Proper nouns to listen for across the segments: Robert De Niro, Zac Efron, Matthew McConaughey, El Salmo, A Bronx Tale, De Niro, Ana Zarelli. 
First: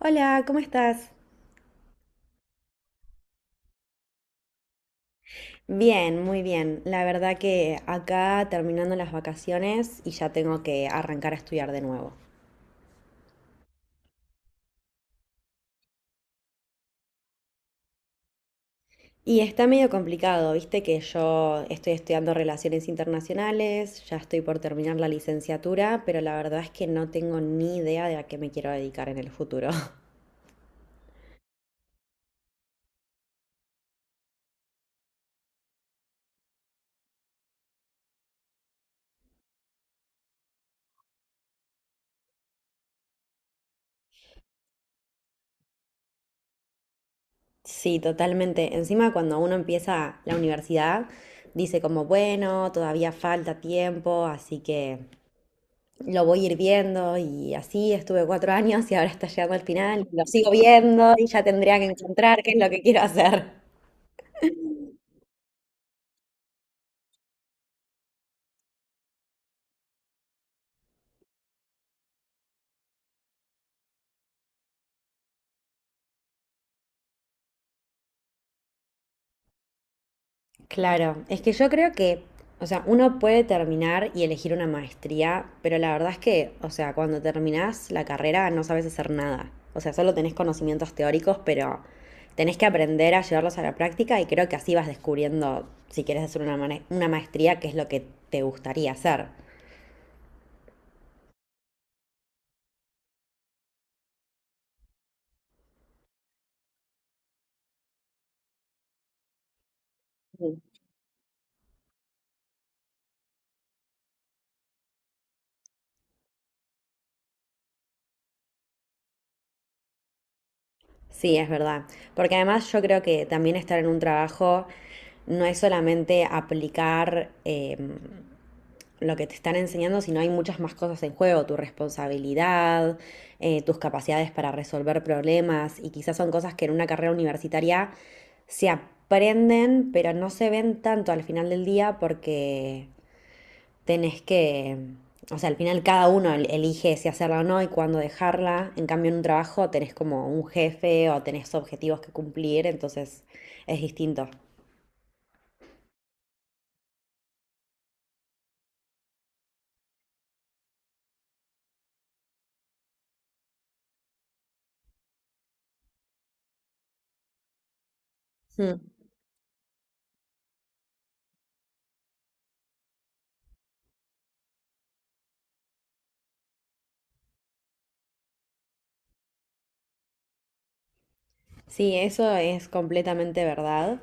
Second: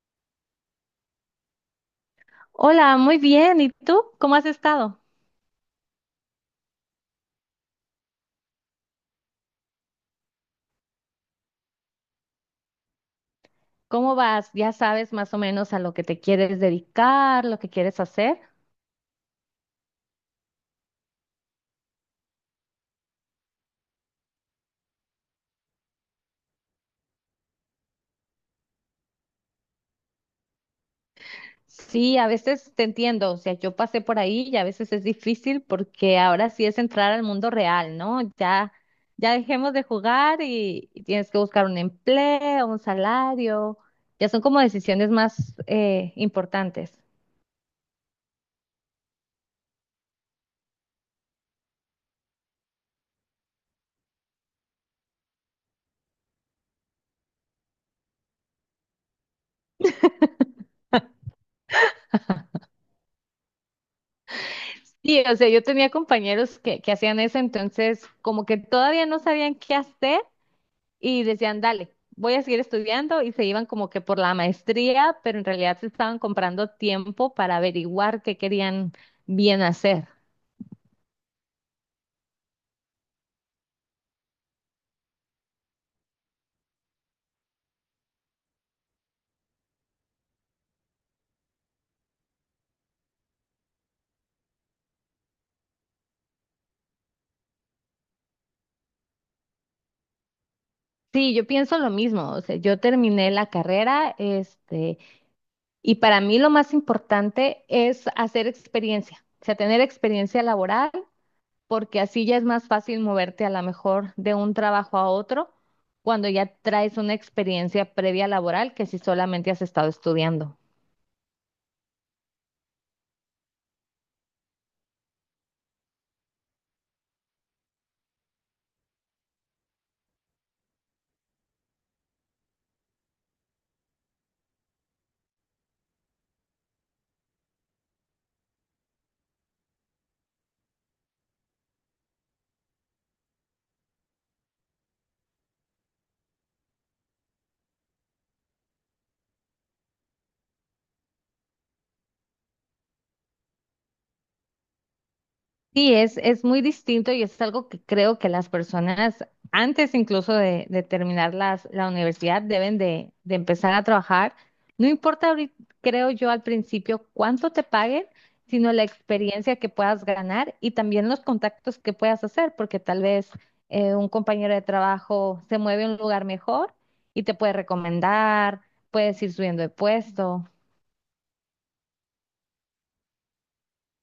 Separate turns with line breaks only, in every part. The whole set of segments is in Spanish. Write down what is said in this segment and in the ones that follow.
Hola, ¿cómo estás?
Hola, muy bien. ¿Y tú? ¿Cómo has estado?
Bien, muy bien. La verdad que acá terminando las vacaciones y ya tengo que arrancar a estudiar de nuevo.
¿Cómo vas? ¿Ya sabes más o menos a lo que te quieres dedicar, lo que quieres hacer?
Y está medio complicado, viste que yo estoy estudiando relaciones internacionales, ya estoy por terminar la licenciatura, pero la verdad es que no tengo ni idea de a qué me quiero dedicar en el futuro.
Sí, a veces te entiendo. O sea, yo pasé por ahí y a veces es difícil porque ahora sí es entrar al mundo real, ¿no? Ya, ya dejemos de jugar y tienes que buscar un empleo, un salario. Ya son como decisiones más importantes.
Sí, totalmente. Encima cuando uno empieza la universidad, dice como, bueno, todavía falta tiempo, así que lo voy a ir viendo, y así estuve 4 años y ahora está llegando al final. Lo sigo viendo y ya tendría que encontrar qué es lo que quiero hacer.
Sí, o sea, yo tenía compañeros que hacían eso, entonces como que todavía no sabían qué hacer. Y decían, dale, voy a seguir estudiando y se iban como que por la maestría, pero en realidad se estaban comprando tiempo para averiguar qué querían bien hacer.
Claro, es que yo creo que, o sea, uno puede terminar y elegir una maestría, pero la verdad es que, o sea, cuando terminás la carrera no sabes hacer nada. O sea, solo tenés conocimientos teóricos, pero tenés que aprender a llevarlos a la práctica y creo que así vas descubriendo si quieres hacer una, una maestría, qué es lo que te gustaría hacer.
Sí, yo pienso lo mismo. O sea, yo terminé la carrera, y para mí lo más importante es hacer experiencia, o sea, tener experiencia laboral, porque así ya es más fácil moverte a lo mejor de un trabajo a otro cuando ya traes una experiencia previa laboral que si solamente has estado estudiando.
Sí, es verdad. Porque además yo creo que también estar en un trabajo no es solamente aplicar lo que te están enseñando, sino hay muchas más cosas en juego, tu responsabilidad, tus capacidades para resolver problemas, y quizás son cosas que en una carrera universitaria se aprenden, pero no se ven tanto al final del día porque tenés que, o sea, al final cada uno elige si hacerla o no y cuándo dejarla. En cambio, en un trabajo tenés como un jefe o tenés objetivos que cumplir, entonces es distinto.
Sí, es muy distinto y es algo que creo que las personas, antes incluso de terminar la universidad, deben de empezar a trabajar. No importa, ahorita, creo yo, al principio cuánto te paguen, sino
Mm.
la experiencia que puedas ganar y también los contactos que puedas hacer, porque tal vez un compañero de trabajo se mueve a un lugar mejor y te puede recomendar, puedes ir subiendo de puesto.
Sí, eso es completamente verdad.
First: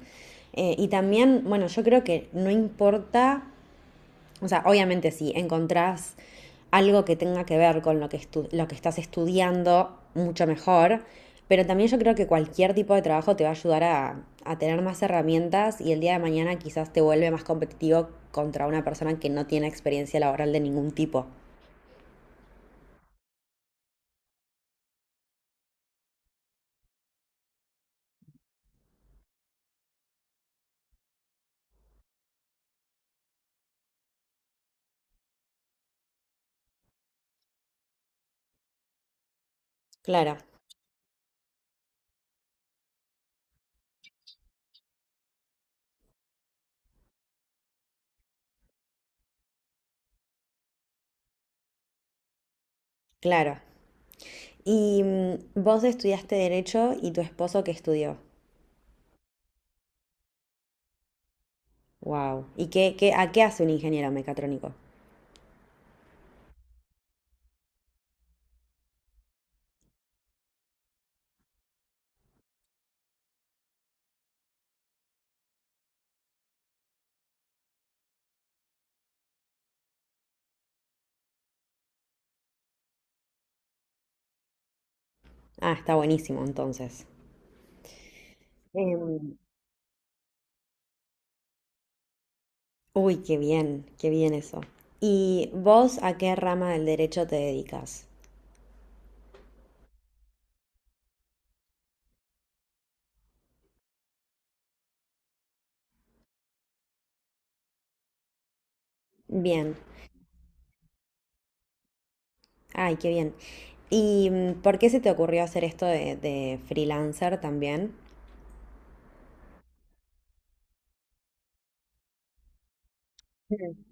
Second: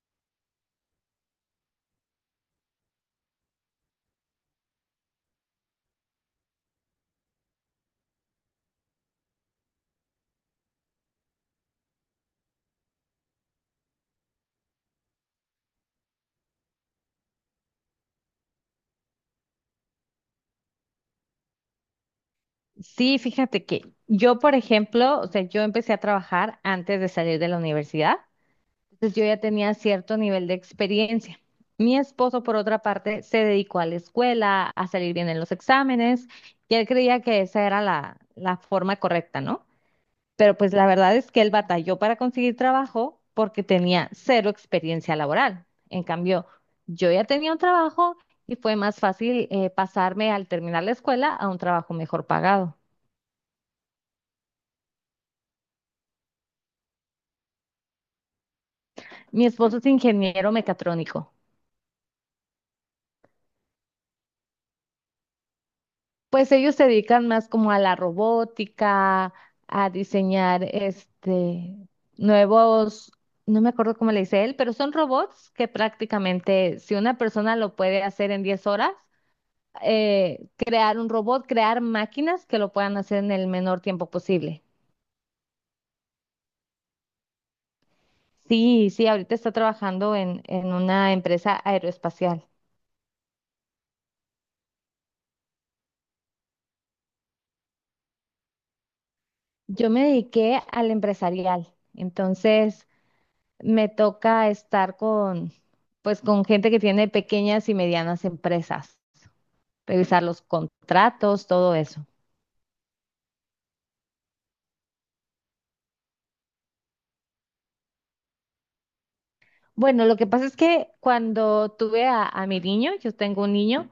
Y también, bueno, yo creo que no importa. O sea, obviamente si encontrás algo que tenga que ver con lo que, lo que estás estudiando, mucho mejor. Pero también yo creo que cualquier tipo de trabajo te va a ayudar a tener más herramientas, y el día de mañana quizás te vuelve más competitivo contra una persona que no tiene experiencia laboral de ningún tipo.
Sí, fíjate que yo, por ejemplo, o sea, yo empecé a trabajar antes de salir de la universidad, entonces yo ya tenía cierto nivel de experiencia. Mi esposo, por otra parte, se dedicó a la escuela, a salir bien en los exámenes, y él creía que esa era la forma correcta, ¿no?
Claro,
Pero pues la verdad es que él batalló para conseguir trabajo porque tenía cero experiencia laboral. En cambio, yo ya tenía un trabajo y fue más fácil pasarme al terminar la escuela a un trabajo mejor pagado.
claro. Y mm, vos estudiaste derecho, ¿y tu esposo qué estudió?
Mi esposo es ingeniero mecatrónico.
Wow. ¿Y qué, qué, a qué hace un ingeniero mecatrónico?
Pues ellos se dedican más como a la robótica, a diseñar nuevos, no me acuerdo cómo le dice él, pero son robots que prácticamente si una persona lo puede hacer en 10 horas, crear un robot, crear máquinas que lo puedan hacer en el menor tiempo posible.
Ah, está buenísimo entonces.
Sí, sí, ahorita
Em,
está trabajando en una empresa aeroespacial.
Uy, qué bien eso. ¿Y vos a qué rama del derecho te dedicas?
Yo me dediqué al empresarial, entonces me toca estar con, pues, con gente que tiene pequeñas y medianas empresas,
Bien,
revisar los contratos, todo eso.
ay, qué bien. ¿Y mm, por qué se te ocurrió hacer esto de freelancer también?
Bueno, lo que pasa es que cuando tuve a mi niño, yo tengo un
Mm.
niño,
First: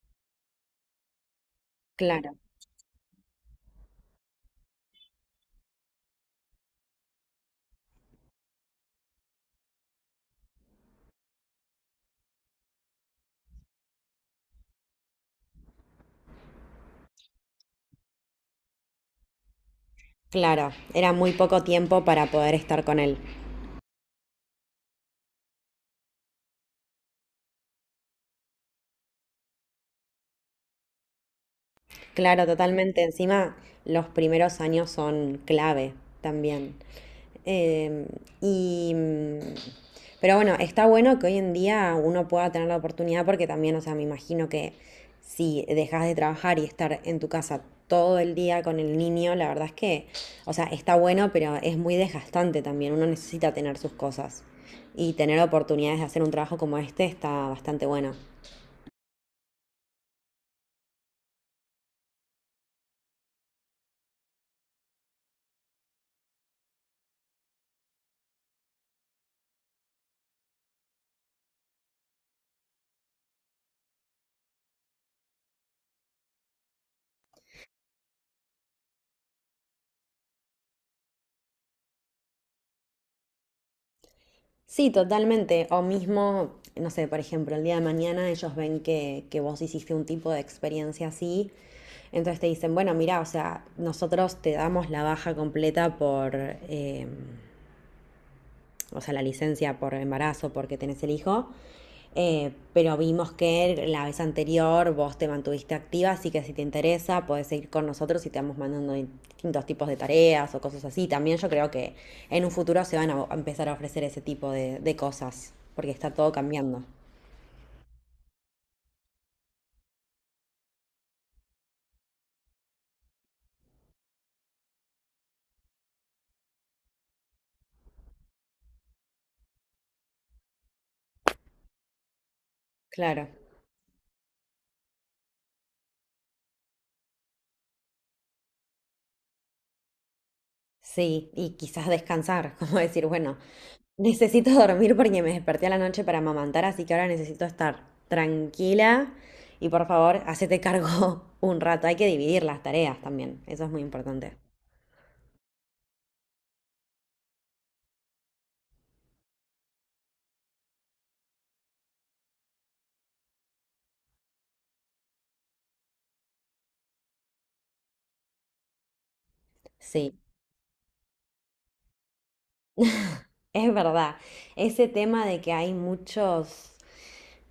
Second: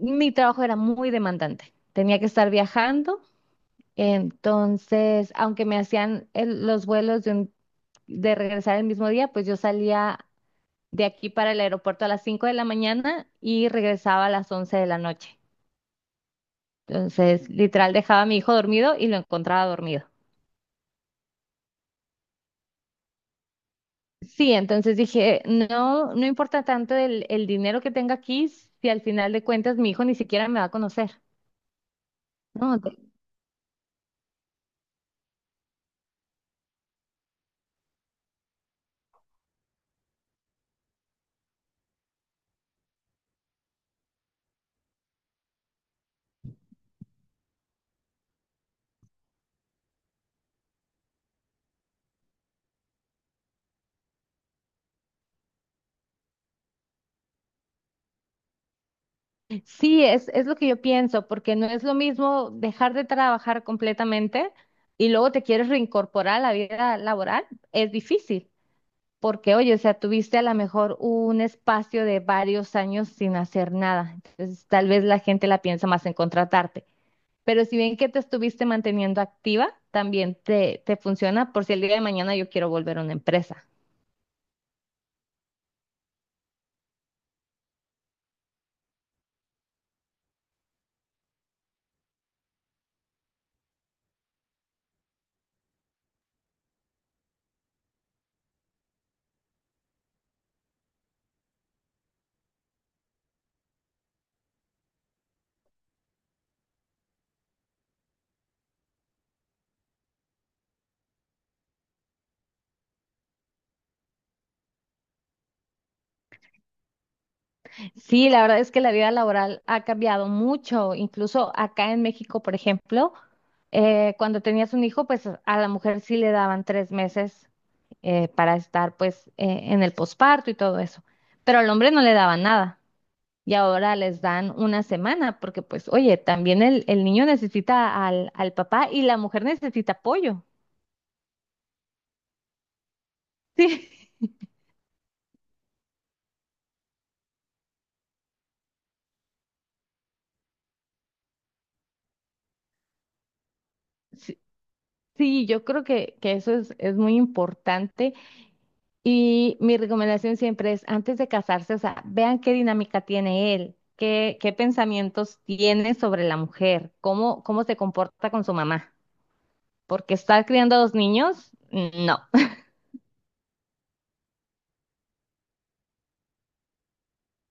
mi trabajo era muy demandante. Tenía que
Claro,
estar viajando, entonces, aunque me hacían los vuelos de, de regresar el mismo día, pues yo salía de aquí para el aeropuerto a las 5 de la mañana y regresaba a las 11 de la noche. Entonces, literal, dejaba a mi hijo dormido y lo encontraba dormido.
claro, era muy poco tiempo para poder estar con él.
Sí, entonces dije, no importa tanto el dinero que tenga aquí si al final de cuentas mi hijo ni siquiera me va a conocer.
Claro,
No,
totalmente. Encima, los primeros años son clave también. Em, y, mm, pero bueno, está bueno que hoy en día uno pueda tener la oportunidad, porque también, o sea, me imagino que si dejas de trabajar y estar en tu casa todo el día con el niño, la verdad es que, o sea, está bueno, pero es muy desgastante también. Uno necesita tener sus cosas y tener oportunidades de hacer un trabajo como este está bastante bueno.
sí, es lo que yo pienso, porque no es lo mismo dejar de trabajar completamente y luego te quieres reincorporar a la vida laboral, es difícil, porque oye, o sea, tuviste a lo mejor un espacio de varios años sin hacer nada, entonces tal vez la gente la piensa más en contratarte. Pero si bien que te estuviste manteniendo activa, también te funciona por si el día de mañana yo quiero volver a una empresa.
Sí, totalmente. O mismo, no sé, por ejemplo, el día de mañana ellos ven que vos hiciste un tipo de experiencia así, entonces te dicen, bueno, mira, o sea, nosotros te damos la baja completa por, em, o sea, la licencia por embarazo porque tenés el hijo. Pero vimos que la vez anterior vos te mantuviste activa, así que si te interesa, podés seguir con nosotros y te vamos mandando distintos tipos de tareas o cosas así. También yo creo que en un futuro se van a empezar a ofrecer ese tipo de cosas, porque está todo cambiando.
Sí, la verdad es que la vida laboral ha cambiado mucho. Incluso acá en México, por ejemplo, cuando tenías un hijo, pues a la mujer sí le daban 3 meses para estar pues en el posparto y todo eso. Pero al hombre no le daban nada.
Claro.
Y ahora les dan una semana porque pues, oye, también el niño necesita al papá y la mujer necesita apoyo.
Sí, y quizás descansar, como decir, bueno, necesito dormir porque me desperté a la noche para amamantar, así que ahora necesito estar tranquila y, por favor, hacete cargo un rato. Hay que dividir las tareas también, eso es muy importante.
Sí. Sí, yo creo que eso es muy importante y mi recomendación siempre es antes de casarse, o sea, vean qué dinámica tiene él, qué pensamientos tiene sobre la mujer, cómo se comporta con su mamá,
Sí,
porque estar criando a dos niños, no.
es verdad. Ese tema de que hay muchos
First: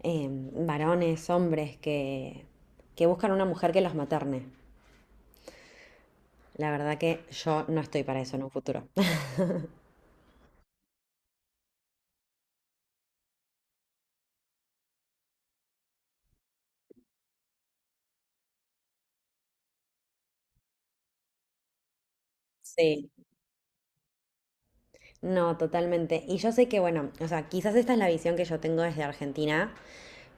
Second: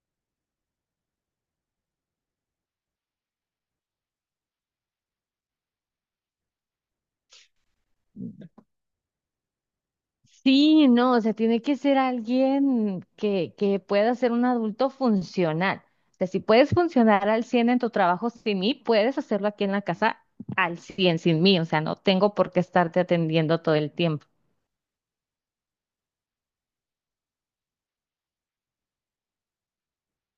eh, varones, hombres que buscan una mujer que los materne. La verdad que yo no estoy para eso en un futuro.
Sí, no, o sea, tiene que ser alguien que pueda ser un adulto funcional. O sea, si puedes funcionar al 100 en tu trabajo sin mí, puedes hacerlo aquí en la casa al 100 sin mí. O sea, no tengo por qué estarte
Sí,
atendiendo todo el tiempo.
no, totalmente. Y yo sé que, bueno, o sea, quizás esta es la visión que yo tengo desde Argentina,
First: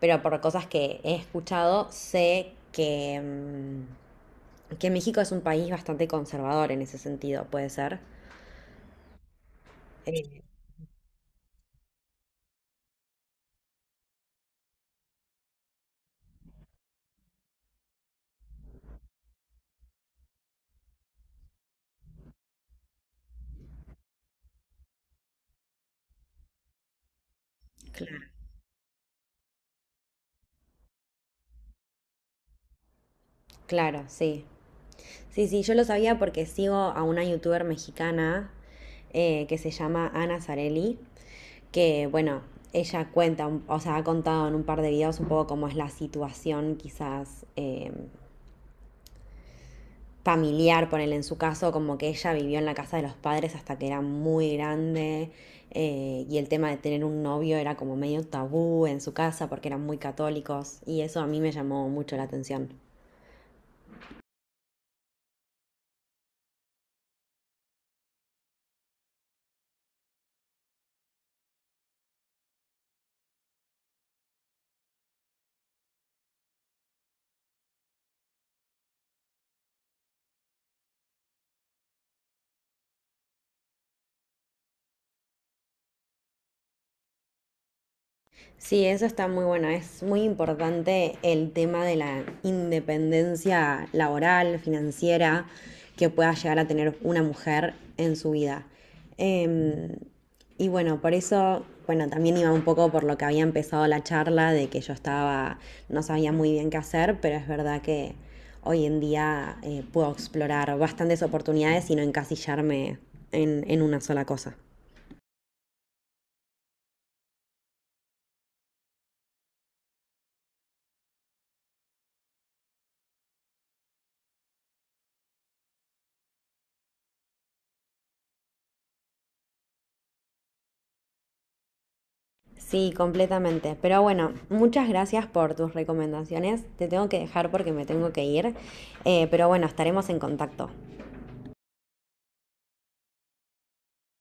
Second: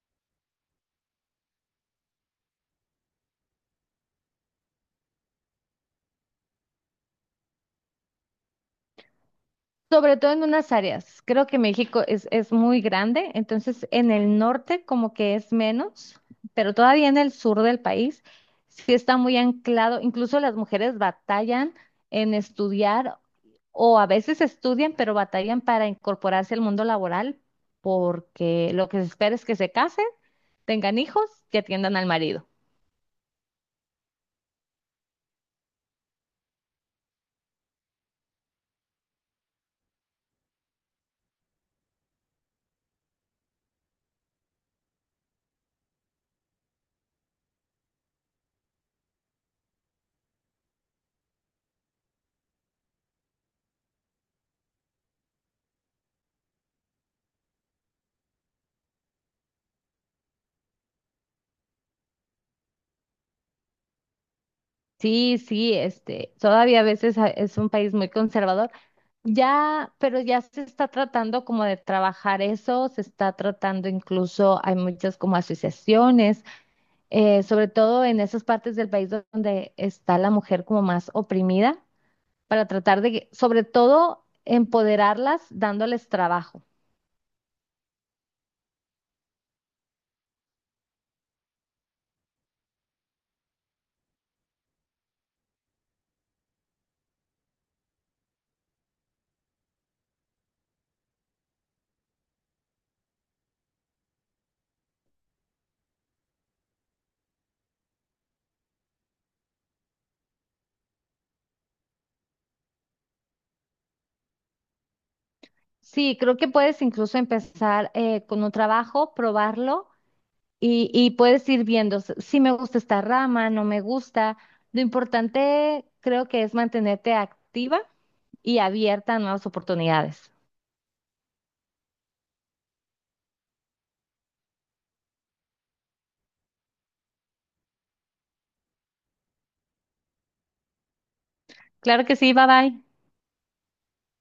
pero por cosas que he escuchado, sé que, mm, que México es un país bastante conservador en ese sentido, puede ser.
Sobre
Eh,
todo en unas áreas. Creo que México es muy grande, entonces en el norte como que es menos, pero todavía en el sur del país sí está muy anclado. Incluso las mujeres batallan en estudiar. O a veces estudian, pero batallan para incorporarse al mundo laboral
claro.
porque lo que se espera es que se casen, tengan hijos y atiendan al marido.
Claro, sí. Sí, sí, yo lo sabía porque sigo a una youtuber mexicana que se llama Ana Zarelli, que, bueno, ella cuenta, o sea, ha contado en un par de videos un poco cómo es la situación quizás. Familiar, ponele en su caso, como que ella vivió en la casa de los padres hasta que era muy grande, y el tema de tener un novio era como medio tabú en su casa porque eran muy católicos y eso a mí me llamó mucho la atención.
Sí, sí, todavía a veces es un país muy conservador. Ya, pero ya se está tratando como de trabajar eso, se está tratando incluso, hay muchas como asociaciones, sobre todo en esas partes del país donde está la mujer como más oprimida, para tratar de, sobre todo, empoderarlas dándoles trabajo.
Sí, eso está muy bueno. Es muy importante el tema de la independencia laboral, financiera, que pueda llegar a tener una mujer en su vida. Em, y bueno, por eso, bueno, también iba un poco por lo que había empezado la charla, de que yo estaba, no sabía muy bien qué hacer, pero es verdad que hoy en día puedo explorar bastantes oportunidades y no encasillarme en una sola cosa.
Sí, creo que puedes incluso empezar con un trabajo, probarlo y puedes ir viendo si me gusta esta rama, no me gusta. Lo importante creo que es mantenerte activa y abierta a nuevas oportunidades.
Sí, completamente. Pero bueno, muchas gracias por tus recomendaciones. Te tengo que dejar porque me tengo que ir. Pero bueno, estaremos en contacto.
Claro que sí, bye bye.